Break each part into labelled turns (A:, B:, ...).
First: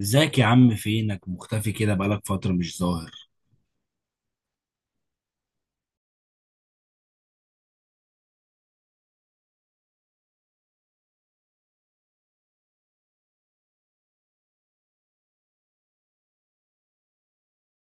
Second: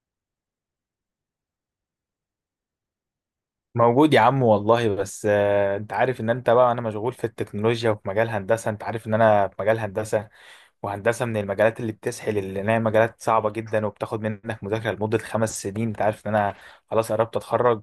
A: ازيك يا عم؟ فينك مختفي كده، بقالك فترة مش ظاهر.
B: موجود يا عم والله، بس انت عارف ان انت بقى انا مشغول في التكنولوجيا وفي مجال هندسة. انت عارف ان انا في مجال هندسة، وهندسة من المجالات اللي بتسحل، اللي هي مجالات صعبة جدا وبتاخد منك مذاكرة لمدة 5 سنين. انت عارف ان انا خلاص قربت اتخرج.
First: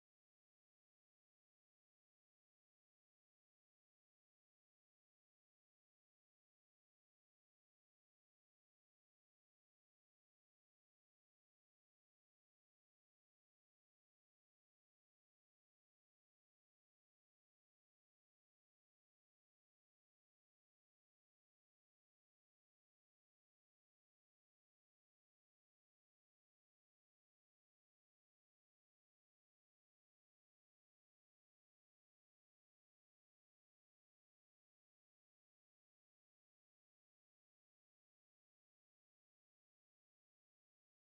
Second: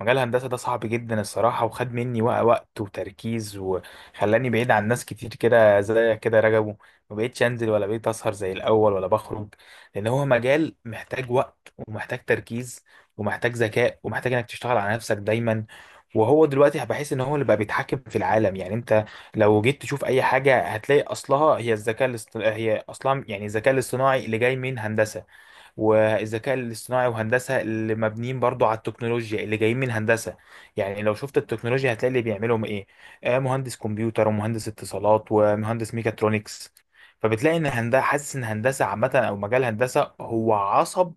B: مجال الهندسة ده صعب جدا الصراحة، وخد مني وقت وتركيز، وخلاني بعيد عن ناس كتير، كده زي كده رجبوا. ما بقيتش انزل ولا بقيت اسهر زي الاول ولا بخرج، لان هو مجال محتاج وقت ومحتاج تركيز ومحتاج ذكاء ومحتاج انك تشتغل على نفسك دايما. وهو دلوقتي بحس ان هو اللي بقى بيتحكم في العالم. يعني انت لو جيت تشوف اي حاجه هتلاقي اصلها هي الذكاء الاصطناعي، هي اصلا يعني الذكاء الاصطناعي اللي جاي من هندسه، والذكاء الاصطناعي وهندسه اللي مبنيين برضو على التكنولوجيا اللي جايين من هندسه. يعني لو شفت التكنولوجيا هتلاقي اللي بيعملهم ايه؟ مهندس كمبيوتر ومهندس اتصالات ومهندس ميكاترونكس. فبتلاقي ان هندسه، حاسس ان هندسه عامه او مجال هندسه هو عصب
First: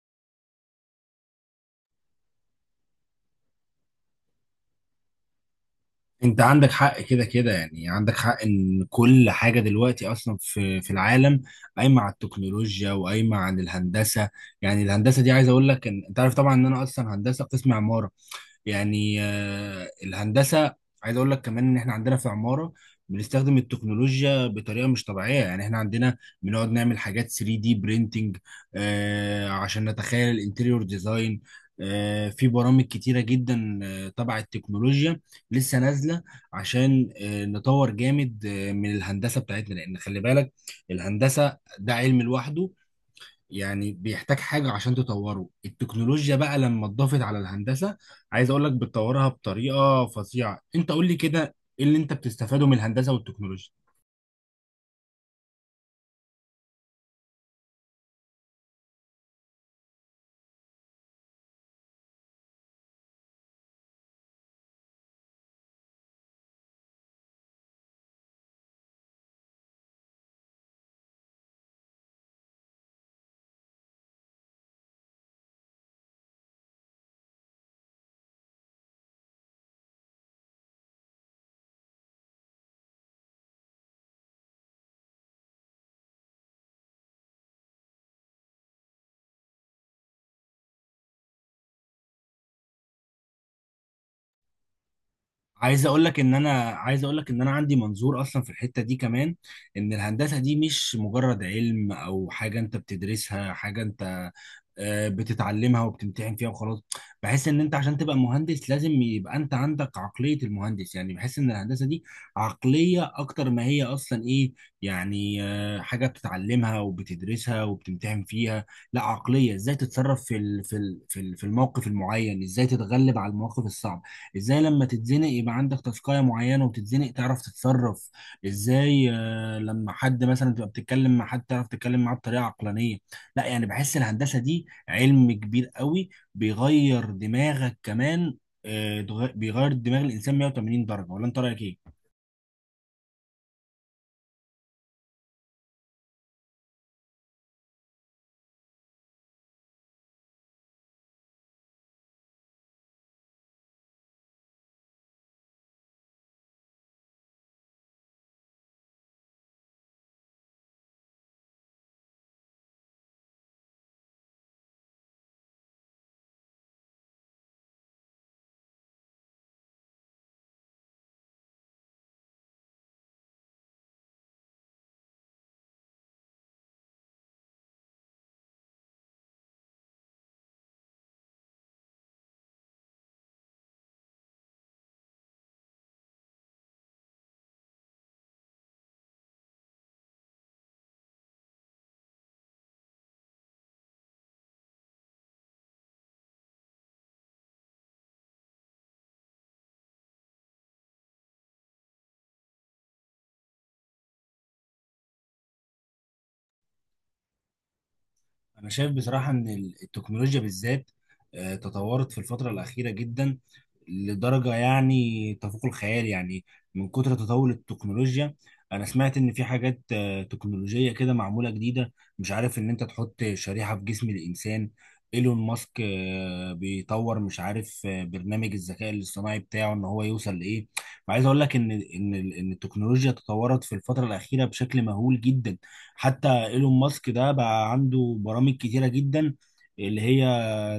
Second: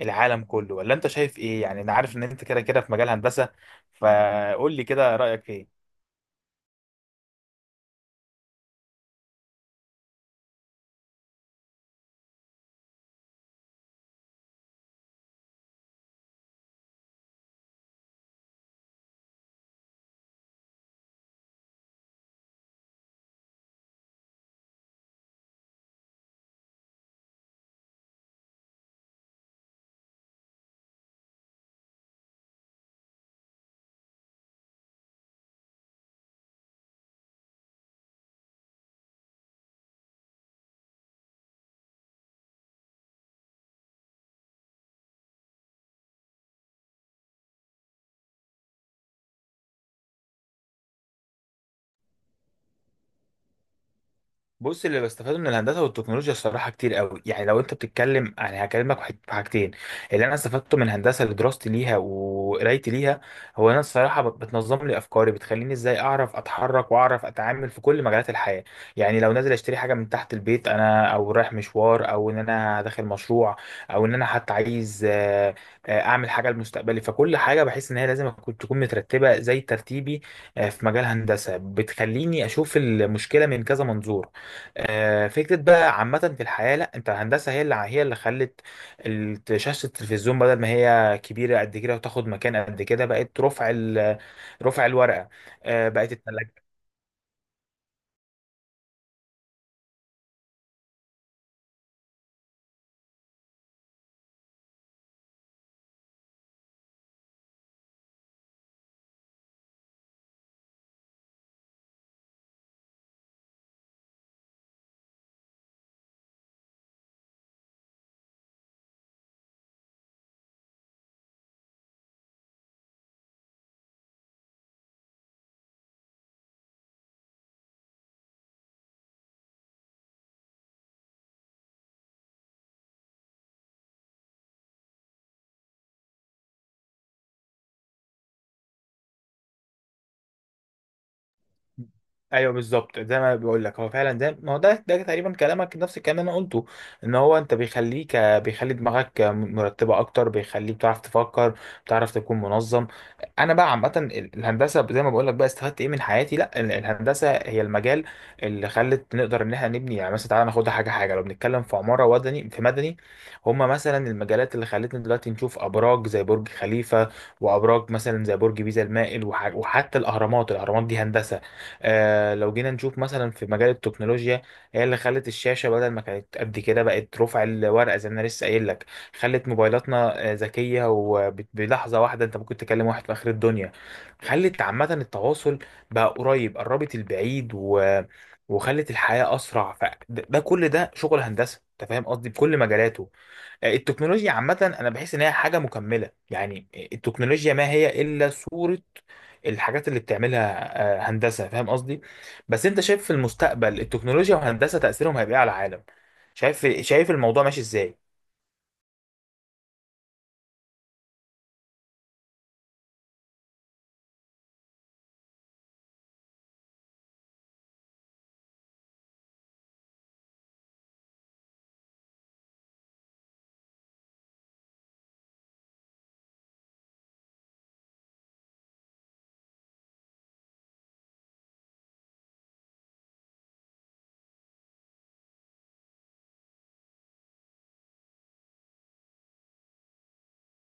B: العالم كله. ولا انت شايف ايه؟ يعني انا عارف ان انت كده كده في مجال هندسه، فقول لي كده رايك ايه؟
A: انت عندك حق، كده كده يعني عندك حق ان كل حاجة دلوقتي اصلا في العالم قايمة على التكنولوجيا وقايمة على الهندسة. يعني الهندسة دي، عايز اقول لك ان انت عارف طبعا ان انا اصلا هندسة قسم عمارة. يعني الهندسه، عايز اقول لك كمان ان احنا عندنا في عماره بنستخدم التكنولوجيا بطريقه مش طبيعيه. يعني احنا عندنا بنقعد نعمل حاجات 3 دي برينتنج عشان نتخيل الانتيريور ديزاين. في برامج كتيره جدا تبع التكنولوجيا لسه نازله، عشان نطور جامد من الهندسه بتاعتنا. لان خلي بالك، الهندسه ده علم لوحده، يعني بيحتاج حاجة عشان تطوره. التكنولوجيا بقى لما اتضافت على الهندسة، عايز اقول لك بتطورها بطريقة فظيعة. انت قول لي كده، ايه اللي انت بتستفاده من الهندسة والتكنولوجيا؟
B: بص، اللي بستفاده من الهندسه والتكنولوجيا الصراحه كتير قوي. يعني لو انت بتتكلم، يعني هكلمك في حاجتين. اللي انا استفدته من هندسه لدراستي ليها وقرايتي ليها، هو انا الصراحه بتنظم لي افكاري، بتخليني ازاي اعرف اتحرك واعرف اتعامل في كل مجالات الحياه. يعني لو نازل اشتري حاجه من تحت البيت انا، او رايح مشوار، او ان انا داخل مشروع، او ان انا حتى عايز اعمل حاجه لمستقبلي، فكل حاجه بحس ان هي لازم تكون مترتبه زي ترتيبي. في مجال هندسه بتخليني اشوف المشكله من كذا منظور، فكرة بقى عامة في الحياة. لا انت الهندسة هي اللي خلت شاشة التلفزيون، بدل ما هي كبيرة قد كده وتاخد مكان قد كده، بقت رفع رفع الورقة.
A: عايز اقول
B: بقت
A: لك ان انا،
B: التلاجة.
A: عايز اقول لك ان انا عندي منظور اصلا في الحته دي كمان. ان الهندسه دي مش مجرد علم او حاجه انت بتدرسها، حاجه انت بتتعلمها وبتمتحن فيها وخلاص. بحس ان انت عشان تبقى مهندس لازم يبقى انت عندك عقليه المهندس. يعني بحس ان الهندسه دي عقليه اكتر ما هي اصلا ايه، يعني حاجه بتتعلمها وبتدرسها وبتمتحن فيها. لا، عقليه ازاي تتصرف في الموقف المعين، ازاي تتغلب على المواقف الصعبه، ازاي لما تتزنق يبقى عندك تاسكاية معينة وتتزنق تعرف تتصرف ازاي، لما حد مثلا تبقى بتتكلم مع حد تعرف تتكلم معاه بطريقة عقلانية. لا، يعني بحس الهندسة دي علم كبير قوي، بيغير دماغك كمان. بيغير دماغ الإنسان 180 درجة، ولا انت رأيك ايه؟
B: ايوه بالظبط زي ما بقول لك. هو فعلا ده ما هو ده تقريبا كلامك نفس الكلام اللي انا قلته. ان هو انت بيخليك، بيخلي دماغك مرتبه اكتر، بيخليك بتعرف تفكر، بتعرف تكون منظم. انا بقى عامه الهندسه زي ما بقول لك بقى، استفدت ايه من حياتي؟ لا الهندسه هي المجال اللي خلت نقدر ان احنا نبني. يعني مثلا تعالى ناخدها حاجه حاجه، لو بنتكلم في عماره وطني في مدني، هما مثلا المجالات اللي خلتنا دلوقتي نشوف ابراج زي برج خليفه، وابراج مثلا زي برج بيزا المائل، وحتى الاهرامات. الاهرامات دي هندسه. لو جينا نشوف مثلا في مجال التكنولوجيا، هي اللي خلت الشاشة بدل ما كانت قد كده بقت رفع الورقة زي ما انا لسه قايل لك. خلت موبايلاتنا ذكية، وبلحظة واحدة انت ممكن تكلم واحد في آخر الدنيا. خلت عامة التواصل بقى قريب، قربت البعيد وخلت الحياة أسرع. فده كل ده شغل هندسة. أنت فاهم قصدي؟ بكل مجالاته. التكنولوجيا عامة أنا بحس إن هي حاجة مكملة، يعني التكنولوجيا ما هي إلا صورة الحاجات اللي بتعملها، هندسة. فاهم قصدي؟ بس أنت شايف في المستقبل التكنولوجيا وهندسة تأثيرهم هيبقى إيه على العالم؟ شايف شايف الموضوع ماشي إزاي؟
A: أنا شايف بصراحة إن التكنولوجيا بالذات تطورت في الفترة الأخيرة جدا، لدرجة يعني تفوق الخيال. يعني من كتر تطور التكنولوجيا، أنا سمعت إن في حاجات تكنولوجية كده معمولة جديدة، مش عارف، إن أنت تحط شريحة في جسم الإنسان. إيلون ماسك بيطور، مش عارف، برنامج الذكاء الاصطناعي بتاعه إن هو يوصل لإيه. فعايز أقول لك إن إن التكنولوجيا تطورت في الفترة الأخيرة بشكل مهول جدا. حتى ايلون ماسك ده بقى عنده برامج كتيرة جدا اللي هي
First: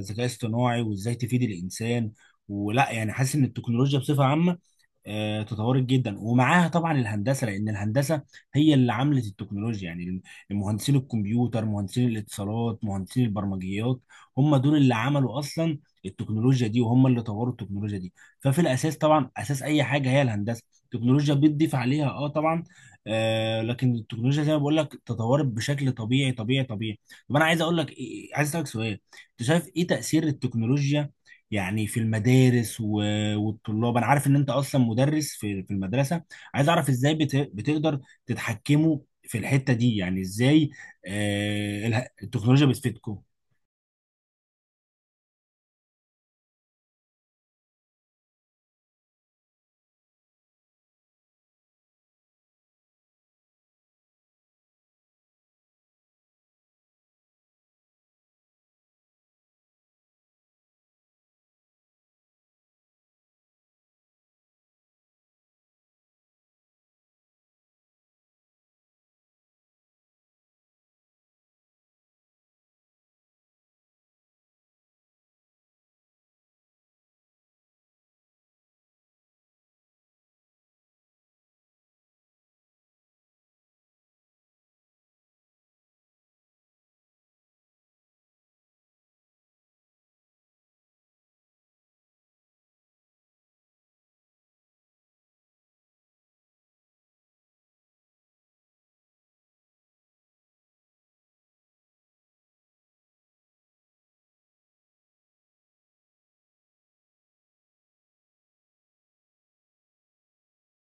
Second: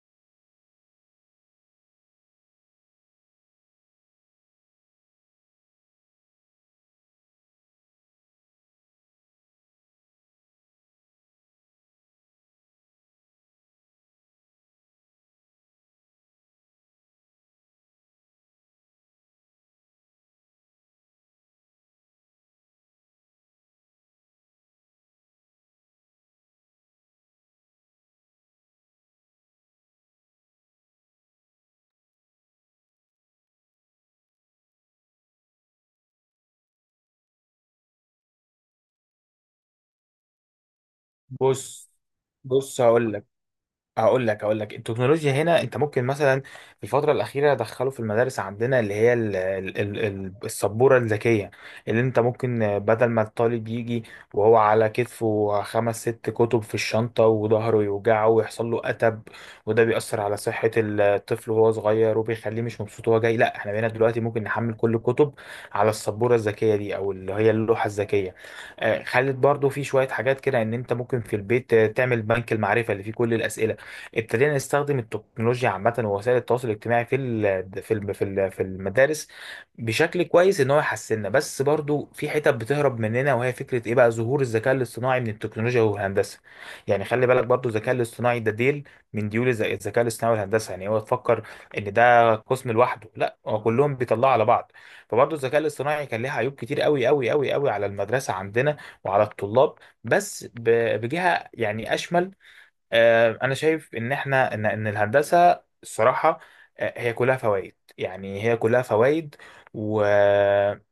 A: ذكاء اصطناعي وازاي تفيد الانسان. ولا يعني، حاسس ان التكنولوجيا بصفة عامة تطورت جدا، ومعاها طبعا الهندسه، لان الهندسه هي اللي عملت التكنولوجيا. يعني مهندسين الكمبيوتر، مهندسين الاتصالات، مهندسين البرمجيات، هم دول اللي عملوا اصلا التكنولوجيا دي، وهم اللي طوروا التكنولوجيا دي. ففي الاساس طبعا اساس اي حاجه هي الهندسه، التكنولوجيا بتضيف عليها اه طبعا. آه، لكن التكنولوجيا زي ما بقول لك تطورت بشكل طبيعي طبيعي طبيعي. طب انا عايز اقول لك عايز اسالك سؤال، انت شايف ايه تاثير التكنولوجيا يعني في المدارس و... والطلاب؟ انا عارف ان انت اصلا مدرس في المدرسه، عايز اعرف ازاي بتقدر تتحكموا في الحته دي، يعني ازاي
B: بص
A: التكنولوجيا
B: بص هقول
A: بتفيدكم؟
B: لك هقول لك هقول لك التكنولوجيا هنا انت ممكن مثلا. في الفتره الاخيره دخلوا في المدارس عندنا اللي هي السبوره الذكيه، اللي انت ممكن، بدل ما الطالب يجي وهو على كتفه خمس ست كتب في الشنطه وظهره يوجعه ويحصل له اتب، وده بيأثر على صحه الطفل وهو صغير، وبيخليه مش مبسوط وهو جاي. لا احنا بقينا دلوقتي ممكن نحمل كل الكتب على السبوره الذكيه دي، او اللي هي اللوحه الذكيه. خلت برضو في شويه حاجات كده ان انت ممكن في البيت تعمل بنك المعرفه اللي فيه كل الاسئله. ابتدينا نستخدم التكنولوجيا عامة ووسائل التواصل الاجتماعي في المدارس بشكل كويس، ان هو يحسننا. بس برضو في حتت بتهرب مننا، وهي فكرة ايه بقى؟ ظهور الذكاء الاصطناعي من التكنولوجيا والهندسة. يعني خلي بالك برضو الذكاء الاصطناعي ده ديل من ديول الذكاء الاصطناعي والهندسة. يعني هو تفكر ان ده قسم لوحده؟ لا هو كلهم بيطلعوا على بعض. فبرضو الذكاء الاصطناعي كان ليه عيوب كتير قوي قوي قوي قوي على المدرسة عندنا وعلى الطلاب. بس بجهة يعني اشمل، انا شايف ان احنا ان الهندسه الصراحه، هي كلها فوائد، يعني هي كلها فوائد، و...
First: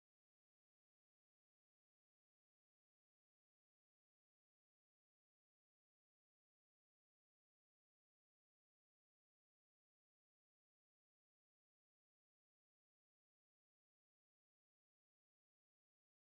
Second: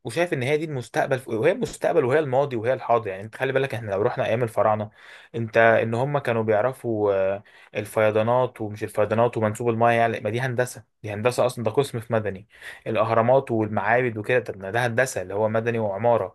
B: وشايف ان هي دي المستقبل، وهي المستقبل وهي الماضي وهي الحاضر. يعني انت خلي بالك احنا لو رحنا ايام الفراعنه، انت ان هم كانوا بيعرفوا الفيضانات ومش الفيضانات ومنسوب المايه، يعني ما دي هندسه، دي هندسه اصلا، ده قسم في مدني. الاهرامات والمعابد وكده، طب ما ده هندسه اللي هو مدني وعماره.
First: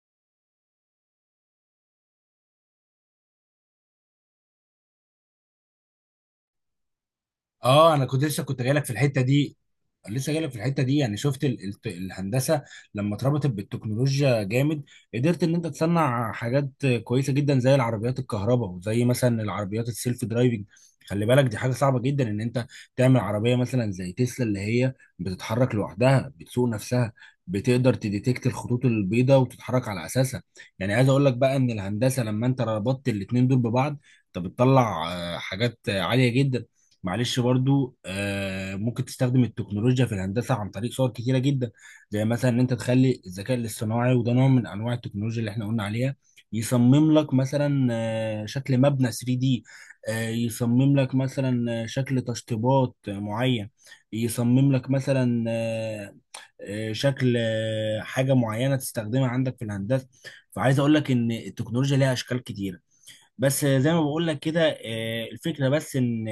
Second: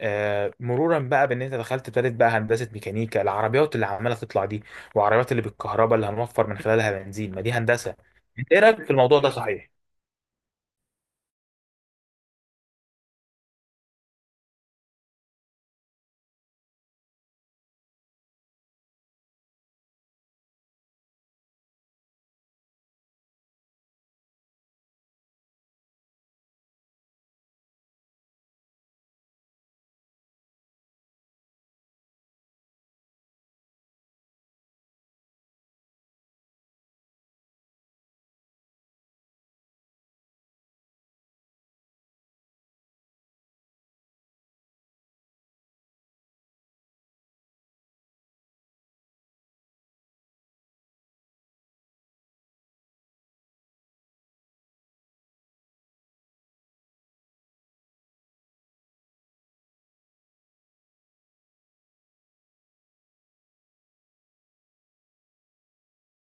B: مرورا بقى بان انت دخلت ابتدت بقى هندسه ميكانيكا، العربيات اللي عماله تطلع دي، وعربيات اللي بالكهرباء اللي هنوفر من خلالها بنزين، ما دي
A: اه
B: هندسه.
A: انا كنت لسه
B: انت ايه
A: كنت
B: رايك
A: جايلك
B: في
A: في
B: الموضوع
A: الحته
B: ده؟
A: دي،
B: صحيح؟
A: لسه جايلك في الحته دي. يعني شفت الهندسه لما اتربطت بالتكنولوجيا جامد، قدرت ان انت تصنع حاجات كويسه جدا زي العربيات الكهرباء، وزي مثلا العربيات السيلف درايفنج. خلي بالك دي حاجه صعبه جدا ان انت تعمل عربيه مثلا زي تسلا اللي هي بتتحرك لوحدها، بتسوق نفسها، بتقدر تديتكت الخطوط البيضاء وتتحرك على اساسها. يعني عايز اقول لك بقى ان الهندسه لما انت ربطت الاتنين دول ببعض، انت بتطلع حاجات عاليه جدا. معلش، برضو ممكن تستخدم التكنولوجيا في الهندسة عن طريق صور كتيرة جدا. زي مثلا ان انت تخلي الذكاء الاصطناعي، وده نوع من انواع التكنولوجيا اللي احنا قلنا عليها، يصمم لك مثلا شكل مبنى 3D، يصمم لك مثلا شكل تشطيبات معين، يصمم لك مثلا شكل حاجة معينة تستخدمها عندك في الهندسة. فعايز اقول لك ان التكنولوجيا ليها اشكال كتيرة. بس زي ما بقول لك كده، الفكرة بس ان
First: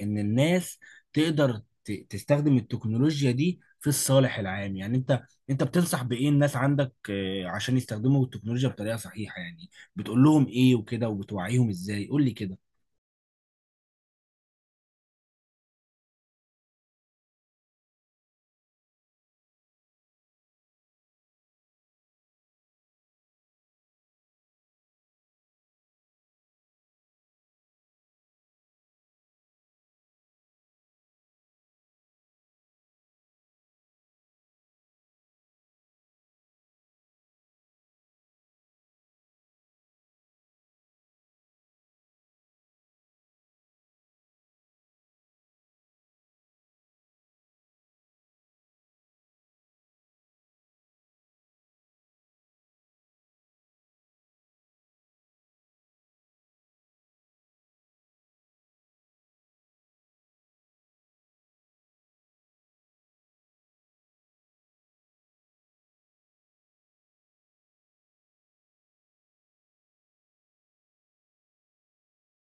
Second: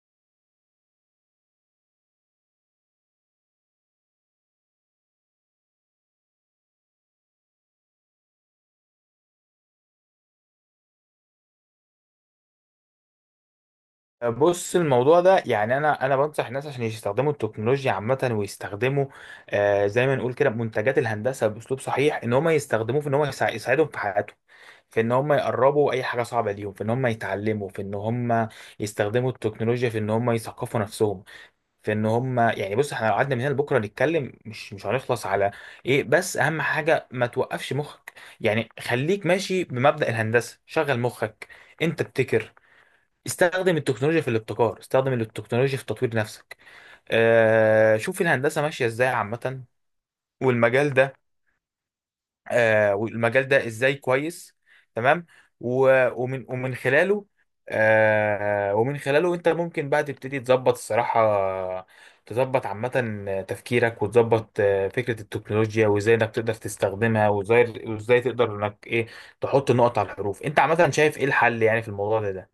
A: الناس تقدر تستخدم التكنولوجيا دي في الصالح العام. يعني انت، انت بتنصح بايه الناس عندك عشان يستخدموا التكنولوجيا بطريقة صحيحة؟ يعني بتقول لهم ايه وكده، وبتوعيهم ازاي؟ قول لي كده.
B: بص الموضوع ده يعني، انا بنصح الناس عشان يستخدموا التكنولوجيا عامه، ويستخدموا زي ما نقول كده منتجات الهندسه باسلوب صحيح، ان هم يستخدموه في ان هم يساعدهم في حياتهم، في ان هم يقربوا اي حاجه صعبه ليهم، في ان هم يتعلموا، في ان هم يستخدموا التكنولوجيا في ان هم يثقفوا نفسهم، في ان هم يعني. بص احنا لو قعدنا من هنا لبكره نتكلم مش هنخلص على ايه. بس اهم حاجه ما توقفش مخك، يعني خليك ماشي بمبدأ الهندسه، شغل مخك، انت ابتكر. استخدم التكنولوجيا في الابتكار، استخدم التكنولوجيا في تطوير نفسك. شوف الهندسه ماشيه ازاي عامه، والمجال ده، والمجال ده ازاي كويس. تمام. ومن خلاله، ومن خلاله انت ممكن بقى تبتدي تظبط الصراحة، تظبط عامة تفكيرك، وتظبط فكرة التكنولوجيا، وازاي انك تقدر تستخدمها، وازاي تقدر انك ايه، تحط النقط على الحروف. انت عامة شايف ايه الحل يعني في الموضوع ده؟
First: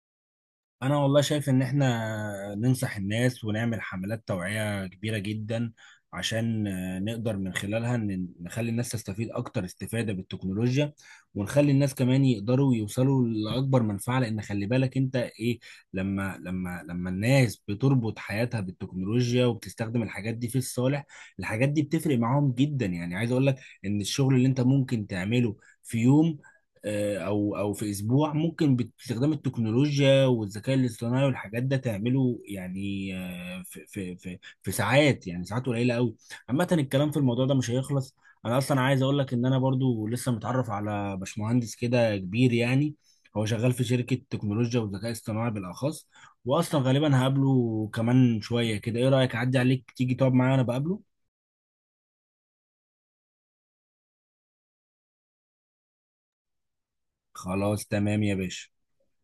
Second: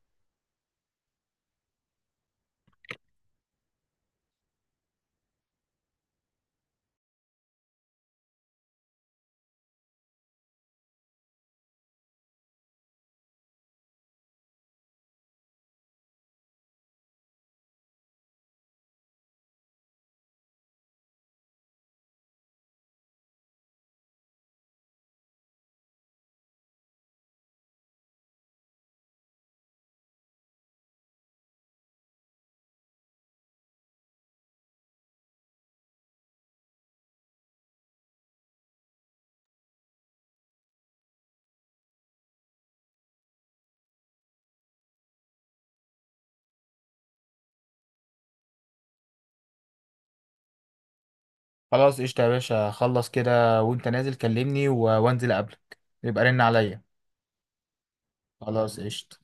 A: انا والله شايف ان احنا ننصح الناس ونعمل حملات توعية كبيرة جدا، عشان نقدر من خلالها نخلي الناس تستفيد اكتر استفادة بالتكنولوجيا، ونخلي الناس كمان يقدروا يوصلوا لاكبر منفعة. لان خلي بالك انت ايه، لما لما الناس بتربط حياتها بالتكنولوجيا وبتستخدم الحاجات دي في الصالح، الحاجات دي بتفرق معاهم جدا. يعني عايز اقول لك ان الشغل اللي انت ممكن تعمله في يوم او في اسبوع، ممكن باستخدام التكنولوجيا والذكاء الاصطناعي والحاجات ده تعمله يعني في ساعات، يعني ساعات قليله قوي. عامه الكلام في الموضوع ده مش هيخلص. انا اصلا عايز اقول لك ان انا برضو لسه متعرف على باشمهندس كده كبير يعني، هو شغال في شركه تكنولوجيا والذكاء الاصطناعي بالاخص. واصلا غالبا هقابله كمان شويه كده، ايه رايك اعدي عليك تيجي تقعد معايا وانا بقابله؟
B: خلاص قشطة يا باشا، خلص كده وانت نازل كلمني، وانزل قبلك، يبقى رن عليا.
A: خلاص تمام يا باشا.
B: خلاص قشطة.